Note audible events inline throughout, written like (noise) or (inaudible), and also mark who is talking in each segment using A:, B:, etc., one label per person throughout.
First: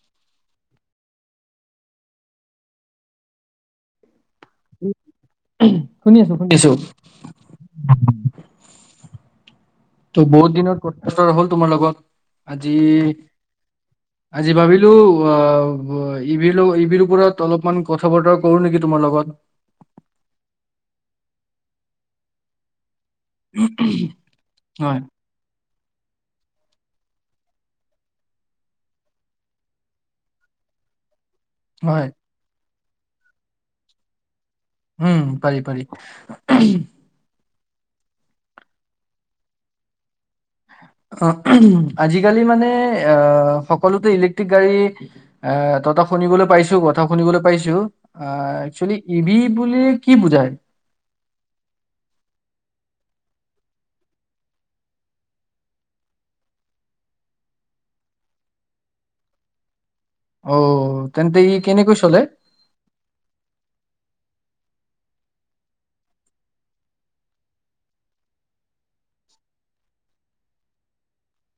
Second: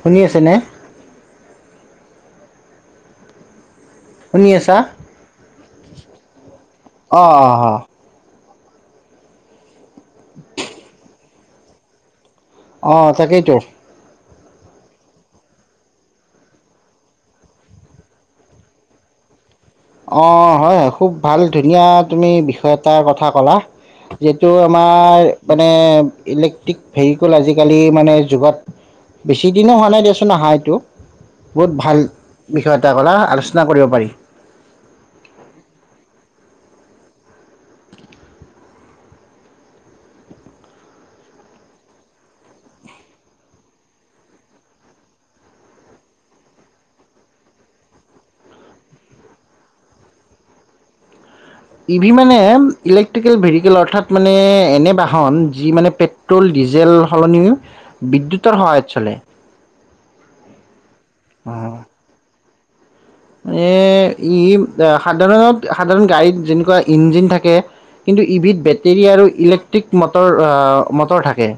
A: শুনি আছে নে? শুনি আছা
B: শুনি আছো শুনি আছো
A: অ' অ'
B: ত' বহুত দিনত (unintelligible) তোমাৰ লগত আজি
A: অ'তাকেইতো।
B: আজি ভাবিলো অ' ইবিৰ লগ ইবিৰ ওপৰত অলপমান কথা-বতৰা কৰো নেকি তোমাৰ লগত।
A: অ' হয়, হয় খুব ভাল ধুনীয়া তুমি বিষয় এটাৰ কথা ক'লা যিহেতো
B: হয়
A: আমাৰ মানে ইলেক্ট্ৰিক ভেহিকুল আজিকালি মানে যুগত বেছি দিনো হোৱা নাই দিয়াচোন আহাএইটো বহুত ভাল
B: হয়
A: বিষয় এটা ক'লা আলোচনা কৰিব পাৰি।
B: উম, পাৰি, পাৰি। অ' আজিকালি মানে অ'সকলোতে ইলেক্ট্ৰিক গাড়ী এ তহত শুনিবলৈ পাইছো, কথা শুনিবলৈ পাইছো অ'একচুৱেলি ই বি বুলি কি বুজায়?
A: ই ভি মানে ইলেক্ট্ৰিকেল ভেৰিকেল অৰ্থাৎ মানে এনে বাহন যি মানে পে পেট্ৰ'ল, ডিজেল সলনি বিদ্যুতৰ সহায়ত চলে।
B: অ'তেন্তে ই কেনেকৈ চলে?
A: এ ই সাধাৰণত আ সাধাৰণত সাধাৰণ গাড়ীত যেনেকুৱা ইঞ্জিন থাকে কিন্তু ই বিত বেটেৰী আৰু ইলেক্ট্ৰিক মটৰ আ মটৰ থাকে।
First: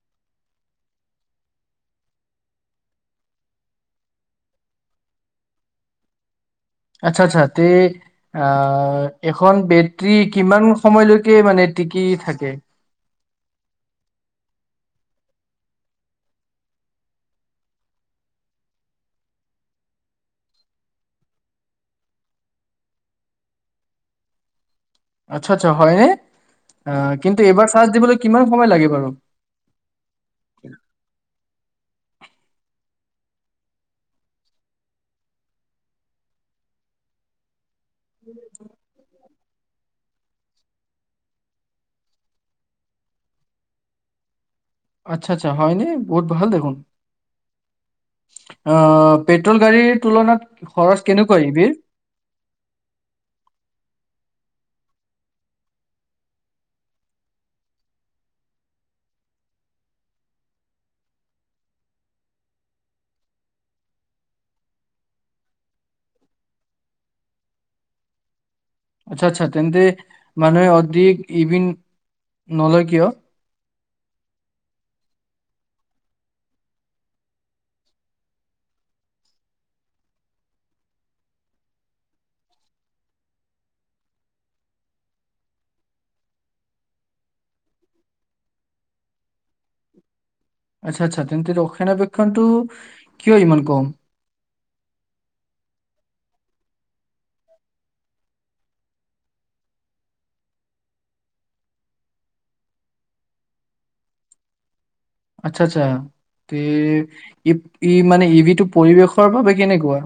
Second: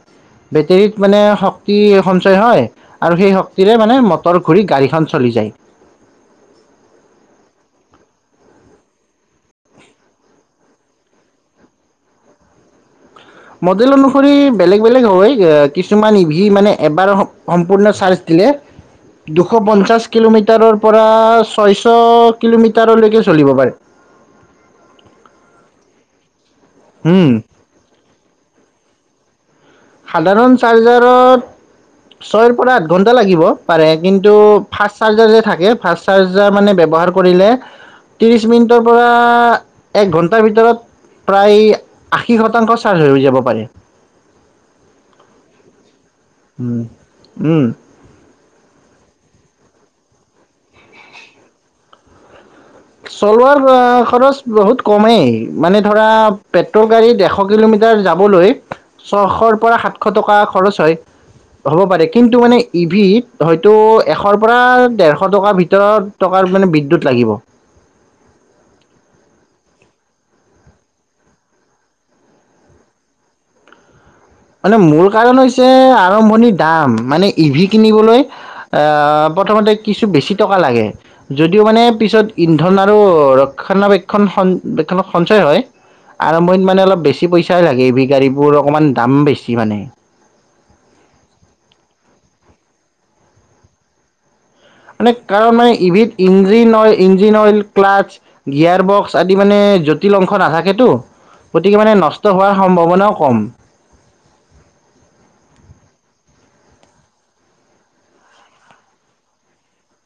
A: বেটেৰীত মানে শক্তি সঞ্চয় হয় আৰু সেই শক্তিৰে মানে মটৰ ঘূৰি গাড়ীখন চলি যায়।
B: আচ্ছা, আচ্ছা তে আ এখন বেটৰী কিমান সময়লৈকে মানে টিকি থাকে?
A: মডেল অনুসৰি বেলেগ, বেলেগ হয় কিছুমান ই ভি মানে এবাৰ সম-সম্পূৰ্ণ চাৰ্জ দিলে দুশ পঞ্চাছ কিলোমিটাৰৰ পৰা ছয়ছ কিলোমিটাৰলৈকে চলিব পাৰে।
B: আচ্ছা, আচ্ছা হয়নে অ'
A: উম
B: কিন্তু এইবাৰ চাৰ্জ দিবলৈ কিমান সময় লাগে বাৰু?
A: সাধাৰণ চাৰ্জাৰত ছয়ৰ পৰা আঠ ঘন্টা লাগিব পাৰে কিন্তু ফাৰ্চ চাৰ্জাৰ যে থাকে ফাৰ্চ চাৰ্জাৰ মানে ব্যৱহাৰ কৰিলে
B: (inaudible)
A: ত্ৰিশ মিনিটৰ পৰা, এক ঘণ্টাৰ ভিতৰত প্ৰায় আশী শতাংশ চাৰ্জ হৈ যাব পাৰে।
B: আচ্ছা, আচ্ছা হয়নে, বহুত ভাল দেখোন।
A: উম, উম,
B: অ, পেট্ৰল গাড়ীৰ তুলনাত খৰচ কেনেকুৱা এবিৰ?
A: চলোৱাৰ খৰচ বহুত কমেই, মানে ধৰা পেট্ৰল গাড়ী এশ কিলোমিটাৰ যাবলৈ, ছশৰ পৰা সাতশ টকা খৰচ হয়। হ'ব পাৰে। কিন্তু ইভিত হয়তো এশৰ পৰা দেৰশ টকাৰ ভিতৰত টকাৰ মানে বিদ্যুৎ লাগিব।
B: আচ্ছা, আচ্ছা তেন্তে মানুহে অধিক ইভিন নলয় কিয়?
A: মানে মূল কাৰণ হৈছে আৰম্ভণিৰ দাম, মানে ই, ভি, কিনিবলৈ আহ, প্ৰথমতে কিছু বেছি টকা লাগে। যদিও মানে পিছত ইন্ধন আৰু ৰক্ষণাবেক্ষণ বিকলত সঞ্চয় হয়। আৰম্ভণিত মানে অলপ বেছি পইচাই লাগে, হেবি গাড়ীবোৰ অকণমান দাম বেছি মানে।
B: আচ্ছা, আচ্ছা তেন্তে ৰক্ষণাবেক্ষণটো কিয় ইমান কম?
A: মানে কাৰণ মানে ইবিদ engine oil, engine oil, clutch gear box আদি মানে জটিল অংশ নাথাকেতো। গতিকে মানে, নষ্ট হোৱাৰ সম্ভাৱনাও কম।
B: আচ্ছা, আচ্ছা, তে ই, মানে ইবিটো পৰিৱেশৰ বাবে কেনেকুৱা?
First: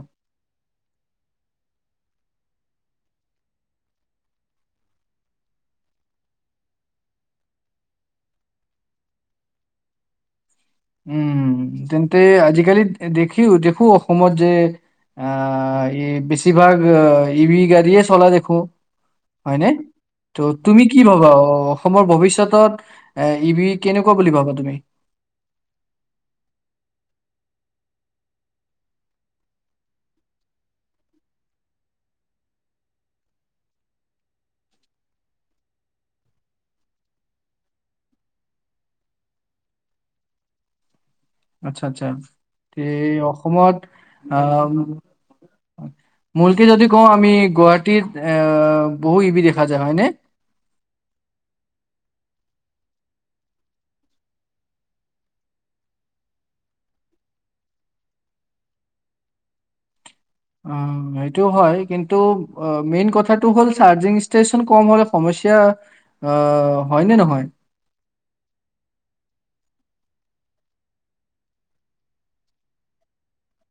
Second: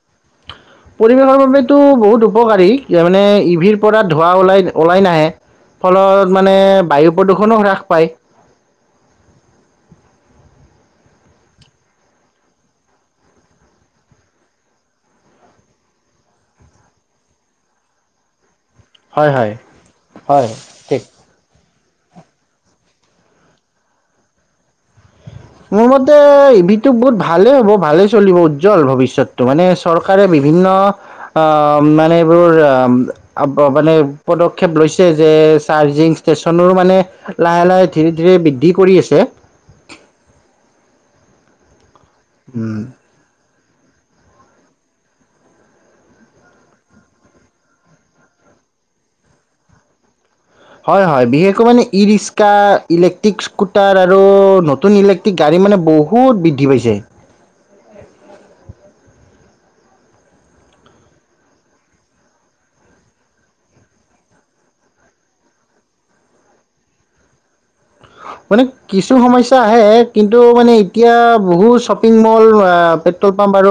A: পৰিৱেশৰ বাবেটো বহুত উপকাৰী, মানে ইভিৰ পৰা ধোঁৱা ওলাই ওলাই নাহে। ফলত মানে বায়ু প্ৰদূষণও হ্ৰাস পায়।
B: উম, তেন্তে আজিকালি দেখি দেখো অসমত যে আহ, এই বেছিভাগ ইভি গাড়ীয়ে চলা দেখো। হয়, নে ত,
A: হয়
B: তুমি কি
A: ঠিক
B: ভবা অ, অসমৰ ভৱিষ্যতত এই, ইবিৰ কেনেকুৱা বুলি ভাবা তুমি?
A: মোৰ মতে ইবিৰটো বহুত ভালেই হ'ব, ভালে চলিব উজ্জ্বল ভৱিষ্যতটো মানে চৰকাৰে বিভিন্ন অ, মানে এইবোৰ আহ মানে পদক্ষেপ লৈছে যে, চাৰ্জিং ষ্টেচনৰো মানে লাহে লাহে, ধীৰে ধীৰে বৃদ্ধি কৰি আছে।
B: আচ্ছা আচ্ছা
A: উম
B: তে, অসমত আহ মূলকে যদি কওঁ আমি, গুৱাহাটীত এ, বহু ইবি, দেখা যায় হয়নে?
A: হয়, হয়, বিশেষকৈ মানে ই ৰিক্সা ইলেক্ট্ৰিক স্কুটাৰ আৰু নতুন ইলে টিক, গাড়ী মানে বহুত বৃদ্ধি পাইছে।
B: অ, সেইটো হয়, কিন্তু মেইন কথাটো হ'ল, চাৰ্জিং ষ্টেচন কম হ'লে সমস্যা অ, হয়নে নহয়?
A: মানে কিছু সমস্যা আহে, কিন্তু মানে এতিয়া বহুত শ্বপিং মল আহ, পেট্ৰল পাম্প আৰু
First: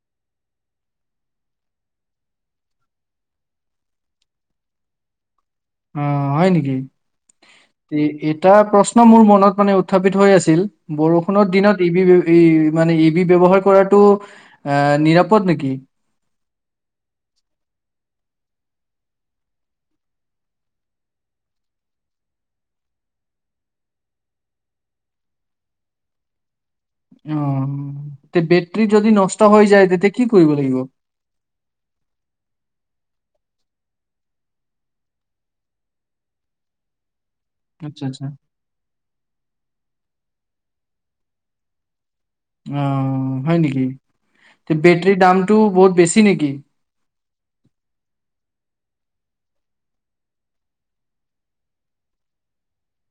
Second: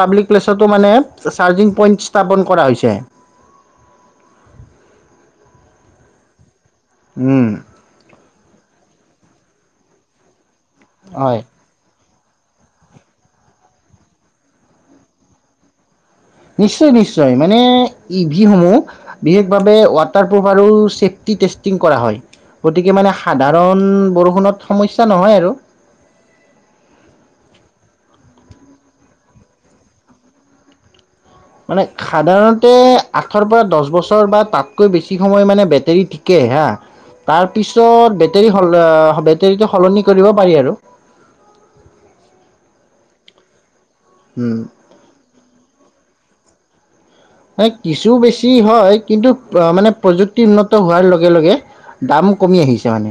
A: পাব্লিক প্লেছতো মানে, চাৰ্জিং পইণ্ট স্থাপন কৰা হৈছে।
B: অ, হয় নেকি?
A: উম,
B: এটা প্ৰশ্ন মোৰ মনত মানে উত্থাপিত হৈ আছিল,
A: হয়
B: বৰষুণৰ দিনত মানে ইবি, এ, ইবি, ব্যৱহাৰ কৰাটো আ, নিৰাপদ নেকি?
A: নিশ্চয়, নিশ্চয়, মানে ইভি সমূহ বিশেষ ভাবে ৱাটাৰপ্ৰুফ আৰু চফ্টি টেষ্টিং কৰা হয়। গতিকে মানে সাধাৰণ বৰষুণত সমস্যা নহয় আৰু।
B: অ, তে বেটৰী যদি নষ্ট হৈ যায়, তেতিয়া কি কৰিব লাগিব?
A: মানে সাধাৰণতে আঠৰ পৰা দহ বছৰ বা তাতকৈ বেছি সময় মানে বেটেৰী ঠিকে হা, তাৰ
B: আচ্ছা
A: পিছত
B: আচ্ছা
A: বেটেৰী সল অ বেটেৰীটো সলনি কৰিব পাৰি আৰু।
B: অঁ' হয় নিকি?
A: উম'।
B: তে বেটৰীৰ দামটো বহুত বেছি নেকি?
A: এ কিছু বেছি হয়, কিন্তু আহ মানে প্ৰযুক্তি উন্নত হোৱাৰ লগে লগে- দাম কমি আহিছে মানে।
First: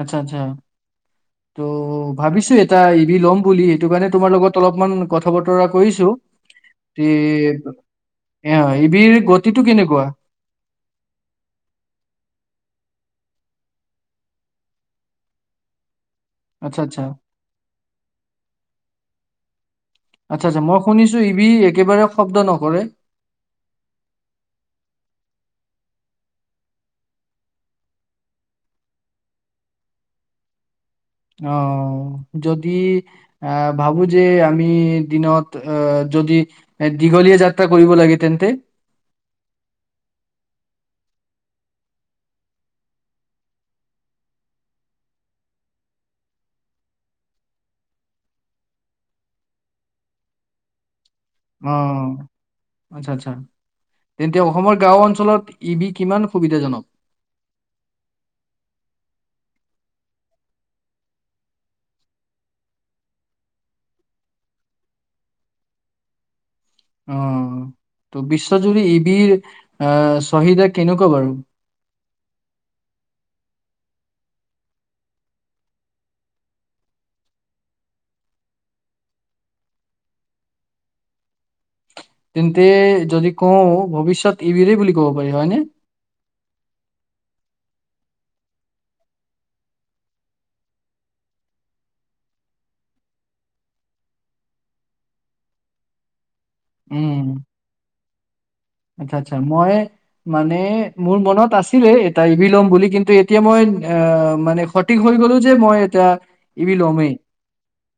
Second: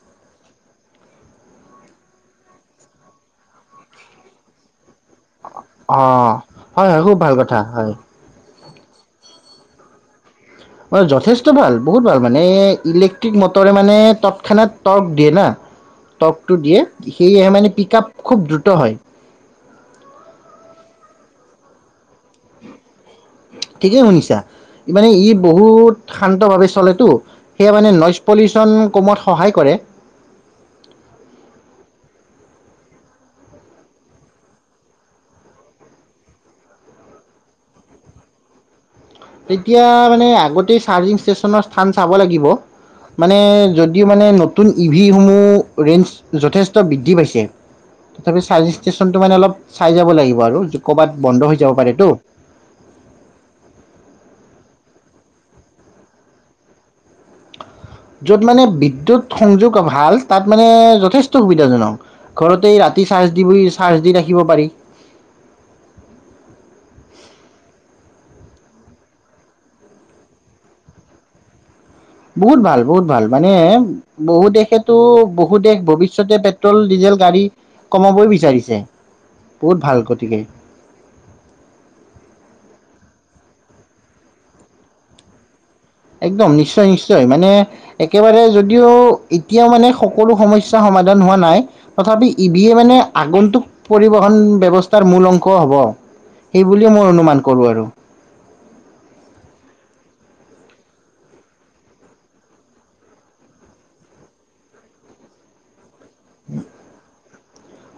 B: আৎচ্ছা আৎচ্ছা, ত' ভাবিছো এটা ই ভি ল'ম বুলি, এইটো কাৰণে তোমাৰ লগত- অলপমান কথা বতৰা কৰিছো।
A: অঁ হয় হয় খুব ভাল
B: তে-
A: কথা হয়।
B: এঁ অঁ ই ভিৰ গতিটো কেনেকুৱা?
A: হয়, যথেষ্ট ভাল বহুত ভাল, মানে ইলেক্ট্ৰিক মটৰে মানে তৎক্ষণাত টৰ্ক দিয়ে না।
B: (inaudible)
A: টকটো দিয়ে
B: আচ্ছা আচ্ছা
A: সেয়েহে মানে পিক আপ খুব দ্ৰুত হয়।
B: আৎচ্ছা আৎচ্ছা, মই শুনিছোঁ ই ভি একেবাৰে শব্দ নকৰে?
A: ঠিকেই শুনিছা, ই মানে ই বহুত শান্ত ভাৱে চলেতো। সেয়া মানে নইজ পলিউশ্যন কমোৱাত সহায় কৰে।
B: অঁ' যদি- আঁহ ভাবো যে আমি দিনত আহ যদি- দীঘলীয়া যাত্ৰা কৰিব লাগে তেন্তে।
A: তেতিয়া মানে আগতে চাৰ্জিং ষ্টেচনৰ স্থান চাব লাগিব। মানে যদিও মানে নতুন ই ভিসমূহ ৰেঞ্জ যথেষ্ট বৃদ্ধি পাইছে। তথাপি চাৰ্জ ষ্টেচনটো মানে অলপ চাই যাব লাগিব আৰু ক'ৰবাত বন্ধ হৈ যাব পাৰে তো।
B: আৎচ্ছা আলচ্ছা, তেন্তে গাঁও অঞ্চলত ই ভি কিমান সুবিধাজনক?
A: য'ত মানে বিদ্যুৎ সংযোগ ভাল তাত মানে যথেষ্ট সুবিধাজনক। ঘৰতেই ৰাতি চাৰ্জ দিবি চাৰ্জ দি ৰাখিব পাৰি।
B: অঁ' ত' বিশ্বজুৰি ই ভিৰ আহ চাহিদা কেনেকুৱা বাৰু?
A: বহুত ভাল, বহুত ভাল, মানে- বহু দেশেতো বহু দেশ ভৱিষ্যতে পেট্ৰল ডিজেল গাড়ী- কমাবই বিচাৰিছে, বহুত ভাল গতিকে।
B: তেন্তে যদি কওঁ ভৱিষ্যত ই ভিৰে বুলি ক'ব পাৰি, হয়নে?
A: একদম নিশ্চয় নিশ্চয়। মানে- একেবাৰে যদিও এতিয়াও মানে সকলো সমস্যা সমাধান হোৱা নাই। তথাবি ই ভিয়ে মানে আগন্তুক পৰিবহন ব্যৱস্থাৰ মূল অংশ হব। সেই বুলি মই অনুমান কৰো আৰু।
B: আৎচ্ছা আৎচ্ছা, মই- মানে মোৰ মনত আছিলে এটা ই ভি লম বুলি, কিন্তু এতিয়া মই অঁ মানে- সঠিক হৈ গলো যে মই এটা ই ভি ল'মেই।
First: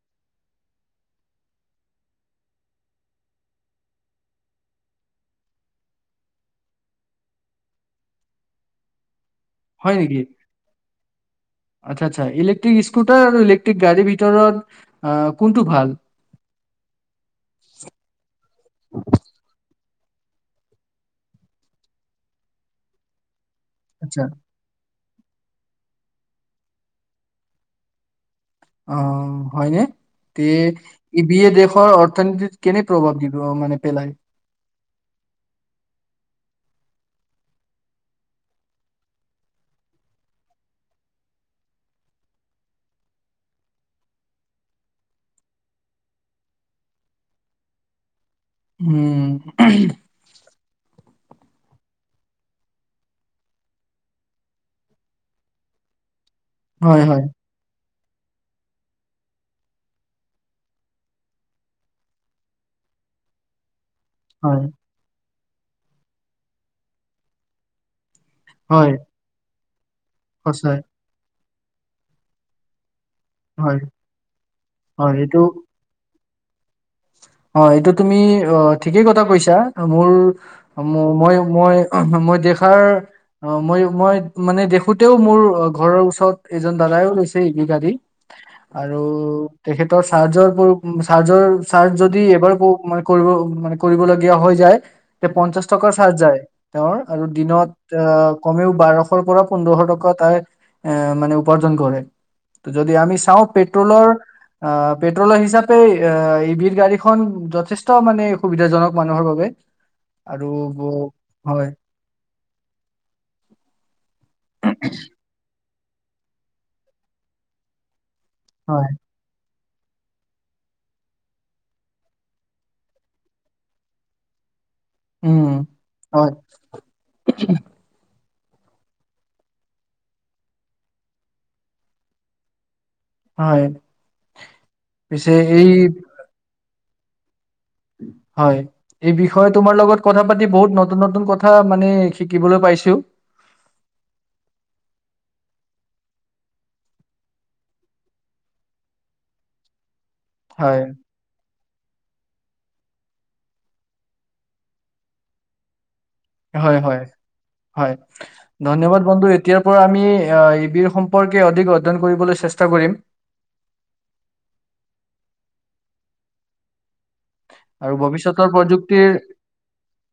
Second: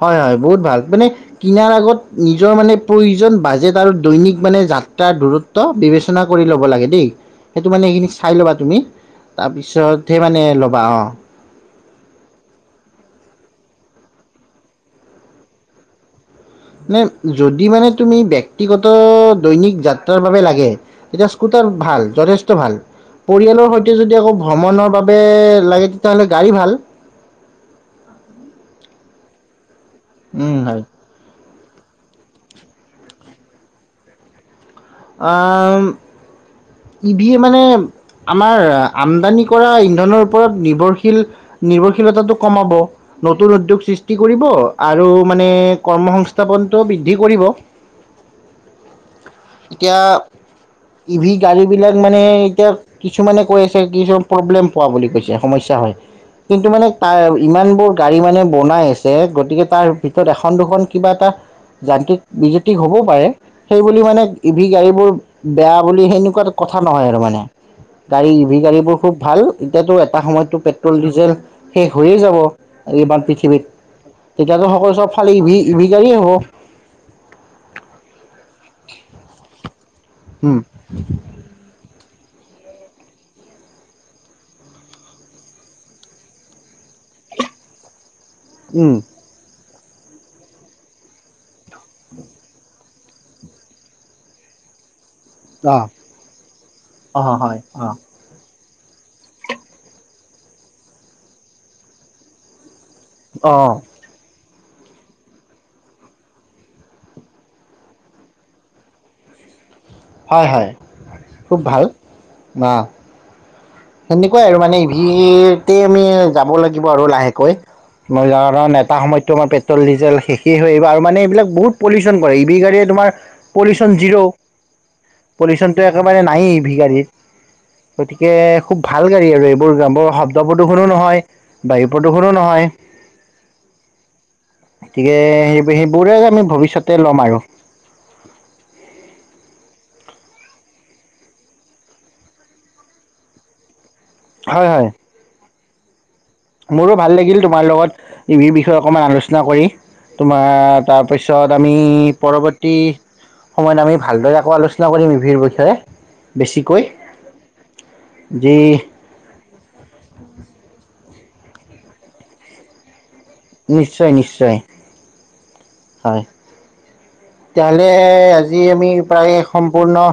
A: হয় হয় বহুত ভাল, মানে- কিনাৰ আগত নিজৰ মানে প্ৰয়োজন বাজেট আৰু দৈনিক মানে যাত্ৰাৰ দূৰত- ত বিবেচনা কৰি ল'ব লাগে দেই, সেইটো মানে সেইখিনি চাই ল'বা তুমি। তাৰিপিছতে মানে ল'বা অঁ।
B: আৎচ্ছা আৎচ্ছা, ইলেকট্ৰিক স্কুটাৰ আৰু ইলেকট্ৰিক গাড়ীৰ ভিতৰত আহ কোনটো ভাল?
A: নে যদি মানে তুমি ব্যক্তিগত দৈনিক যাত্ৰাৰ বাবে লাগে- এতিয়া স্কুটাৰ ভাল যথেষ্ট ভাল, পৰিয়ালৰ সৈত- তে যদি
B: আচ্ছা
A: আকৌ ভ্ৰমনৰ বাবে লাগে, তেতিয়াহ'লে গাড়ী ভাল।
B: অঁ হয়নে? তি-
A: উম হয়
B: ই ভিয়ে দেশৰ অৰ্থনীতিত কেনে প্ৰভাৱ দিব মানে পেলায়?
A: আ ই ভিয়ে মানে- আমাৰ আমদানি কৰা ইন্ধনৰ ওপৰত নিৰ্ভৰশীল- নিৰ্ভৰশীলতাটো কমাব। নতুন উদ্যোগ সৃষ্টি কৰিব আৰু মানে কৰ্ম সংস্থাপনটো বৃদ্ধি কৰিব।
B: উম, উম।
A: এতিয়া-
B: (inaudible)
A: ই ভি গাড়ী বিলাক মানে এতিয়া- কিছুমানে কৈ আছে কিছুমান প্ৰব্লেম পোৱা বুলি কৈছে, সমস্যা হয়। কিন্তু মানে
B: হয়, হয়,
A: তাৰ- ইমানবোৰ গাড়ী মানে বনাই আছে গতিকে তাৰ ভিতৰত এখন- দুখন কিবা এটা- যান্ত্ৰিক বিজুতি হ'ব পাৰে। সেই বুলি মানে- ই
B: হয়,
A: ভি গাড়ীবোৰ বেয়া বুলি সেনেকুৱা কথা নহয় আৰু মানে গাড়ী-
B: হয়,
A: গাড়ীবোৰ খুব ভাল। এতিয়াতো এটা সময়ততো
B: সঁচাই,
A: পেট্ৰল -ডিজেল শেষ হৈয়ে যাব। আজিৰপা - পৃথিৱীত
B: হয়,
A: তেতিয়াতো সকলো চব
B: হয়,
A: ফালে ইভি- ইভি গাড়ীয়েই হ'ব।
B: অঁ, এইটো তুমি ঠিকেই কথা কৈছা। মোৰ-
A: উম
B: ম মই- মই- মই দেখাৰ- অঁ, মই- মই মানে দেখোতেও মোৰ ঘৰৰ ওচৰত এজন দাদাইও লৈছে ই ভি গাড়ী।
A: উম
B: আৰু তেখেতৰ চাৰ্জৰ- চাৰ্জৰ চাৰ্জ যদি এবাৰ কৰিব ম কৰিবলগীয়া হৈ যায়। তে পঞ্চাশ
A: অ
B: টকাৰ চাৰ্জ যায় তেওঁৰ
A: অ
B: আৰু
A: হয়
B: দিনত
A: অ
B: আহ- কমেও বাৰশৰ পৰা পোন্ধৰশ টকা তাই এ মানে উপাৰ্জন কৰে। যদি আমি- চাওঁ
A: অ
B: পেট্ৰলৰ, আ পেট্ৰলৰ হিচাপে আ- ই ভি গাড়ীখন যথেষ্ট মানে সুবিধাজনক মানুহৰ বাবে।
A: হয়
B: আৰু ব হয়।
A: বা- সেনেকুৱাই আৰু মানে ইভি তে আমি যাব লাগিব আৰু লাহেকৈ। মই য- কাৰণ
B: হয়
A: এটা সময়ত তোমাৰ পে- পেট্ৰল -ডিজেল শেষেই হৈ আহিব আৰু মানে এইবিলাক বহুত পলিউচন কৰে, ই ভি গাড়ীয়ে তোমাৰ পলিউচন জিৰ'।
B: উম
A: পলিউচনটো একেবাৰে
B: হয়
A: নায়ে ই ভি গাড়ীৰ। গতিকে- খুব ভাল গাড়ী আৰু এইবোৰ গামৰ শব্দ প্ৰদূষণো নহয়, বায়ু প্ৰদূষণো নহয়।
B: হয়
A: গতিকে এই ই এইবোৰে আমি ভৱিষ্যতে লম আৰু।
B: হয়। এই বিষয়ে তোমাৰ লগত কথা পাতি বহুত নতুন নতুন কথা মানে শিকিবলৈ পাইছোঁ।
A: হয়, হয়। মোৰো ভাল লাগিল তোমাৰ লগত ইভিৰ বিষয়ে অকণমান আলোচনা কৰি। তোমাৰ
B: হয়,
A: তাৰ- তাৰপিছত আমি পৰৱৰ্তী- সময়ত আমি ভালদৰে আকৌ আলোচনা কৰিম ইভিৰ বিষয়ে।
B: হয়,
A: বেছিকৈ
B: হয়, হয়,
A: যি
B: ধন্যবাদ। বন্ধু এতিয়াৰ পৰা আমি এ ই ভি সম্পৰ্কে অধিক অধ্যয়ন কৰিবলৈ চেষ্টা কৰিম।
A: নিশ্চয়, নিশ্চয়। হয়। তেতিয়া হ'লে
B: আৰু ভৱিষ্যতৰ
A: আজি আমি
B: প্ৰযুক্তিৰ
A: প্ৰায় সম্পূৰ্ণ-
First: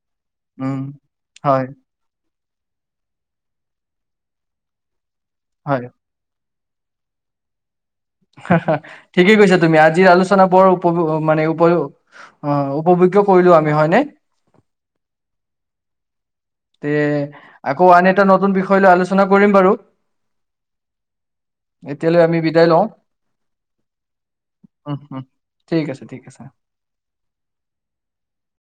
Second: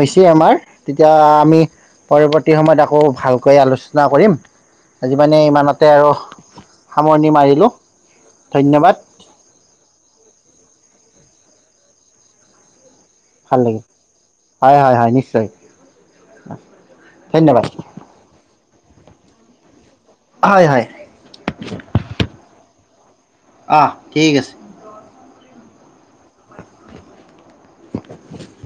A: হৈছে আমাৰ।
B: উম,
A: তেতিয়া
B: হয়,
A: আমি- পৰৱৰ্তী সময়ত আকৌ ভালকৈ আলোচনা কৰিম। আজি মানে
B: হয়।
A: ইমানতে আৰু- সামৰণি মাৰিলো।
B: সাহা, ঠিকেই কৈছা তুমি, আলোচনা উপ মানে উপ অ উপভোগ্য কৰিলো
A: ভাল
B: আমি
A: লাগে।
B: হয়নে?
A: হয়, হয়, হয়, নিশ্চয়।
B: তে
A: ধন্যবাদ
B: আকৌ আন এটা নতুন বিষয় লৈ আলোচনা কৰিম বাৰু
A: হয় হয়
B: এতিয়ালৈ আমি বিদায় লওঁ।
A: অ ঠিক আছে
B: উম উম, ঠিক আছে, ঠিক আছে।
A: (unintelligible)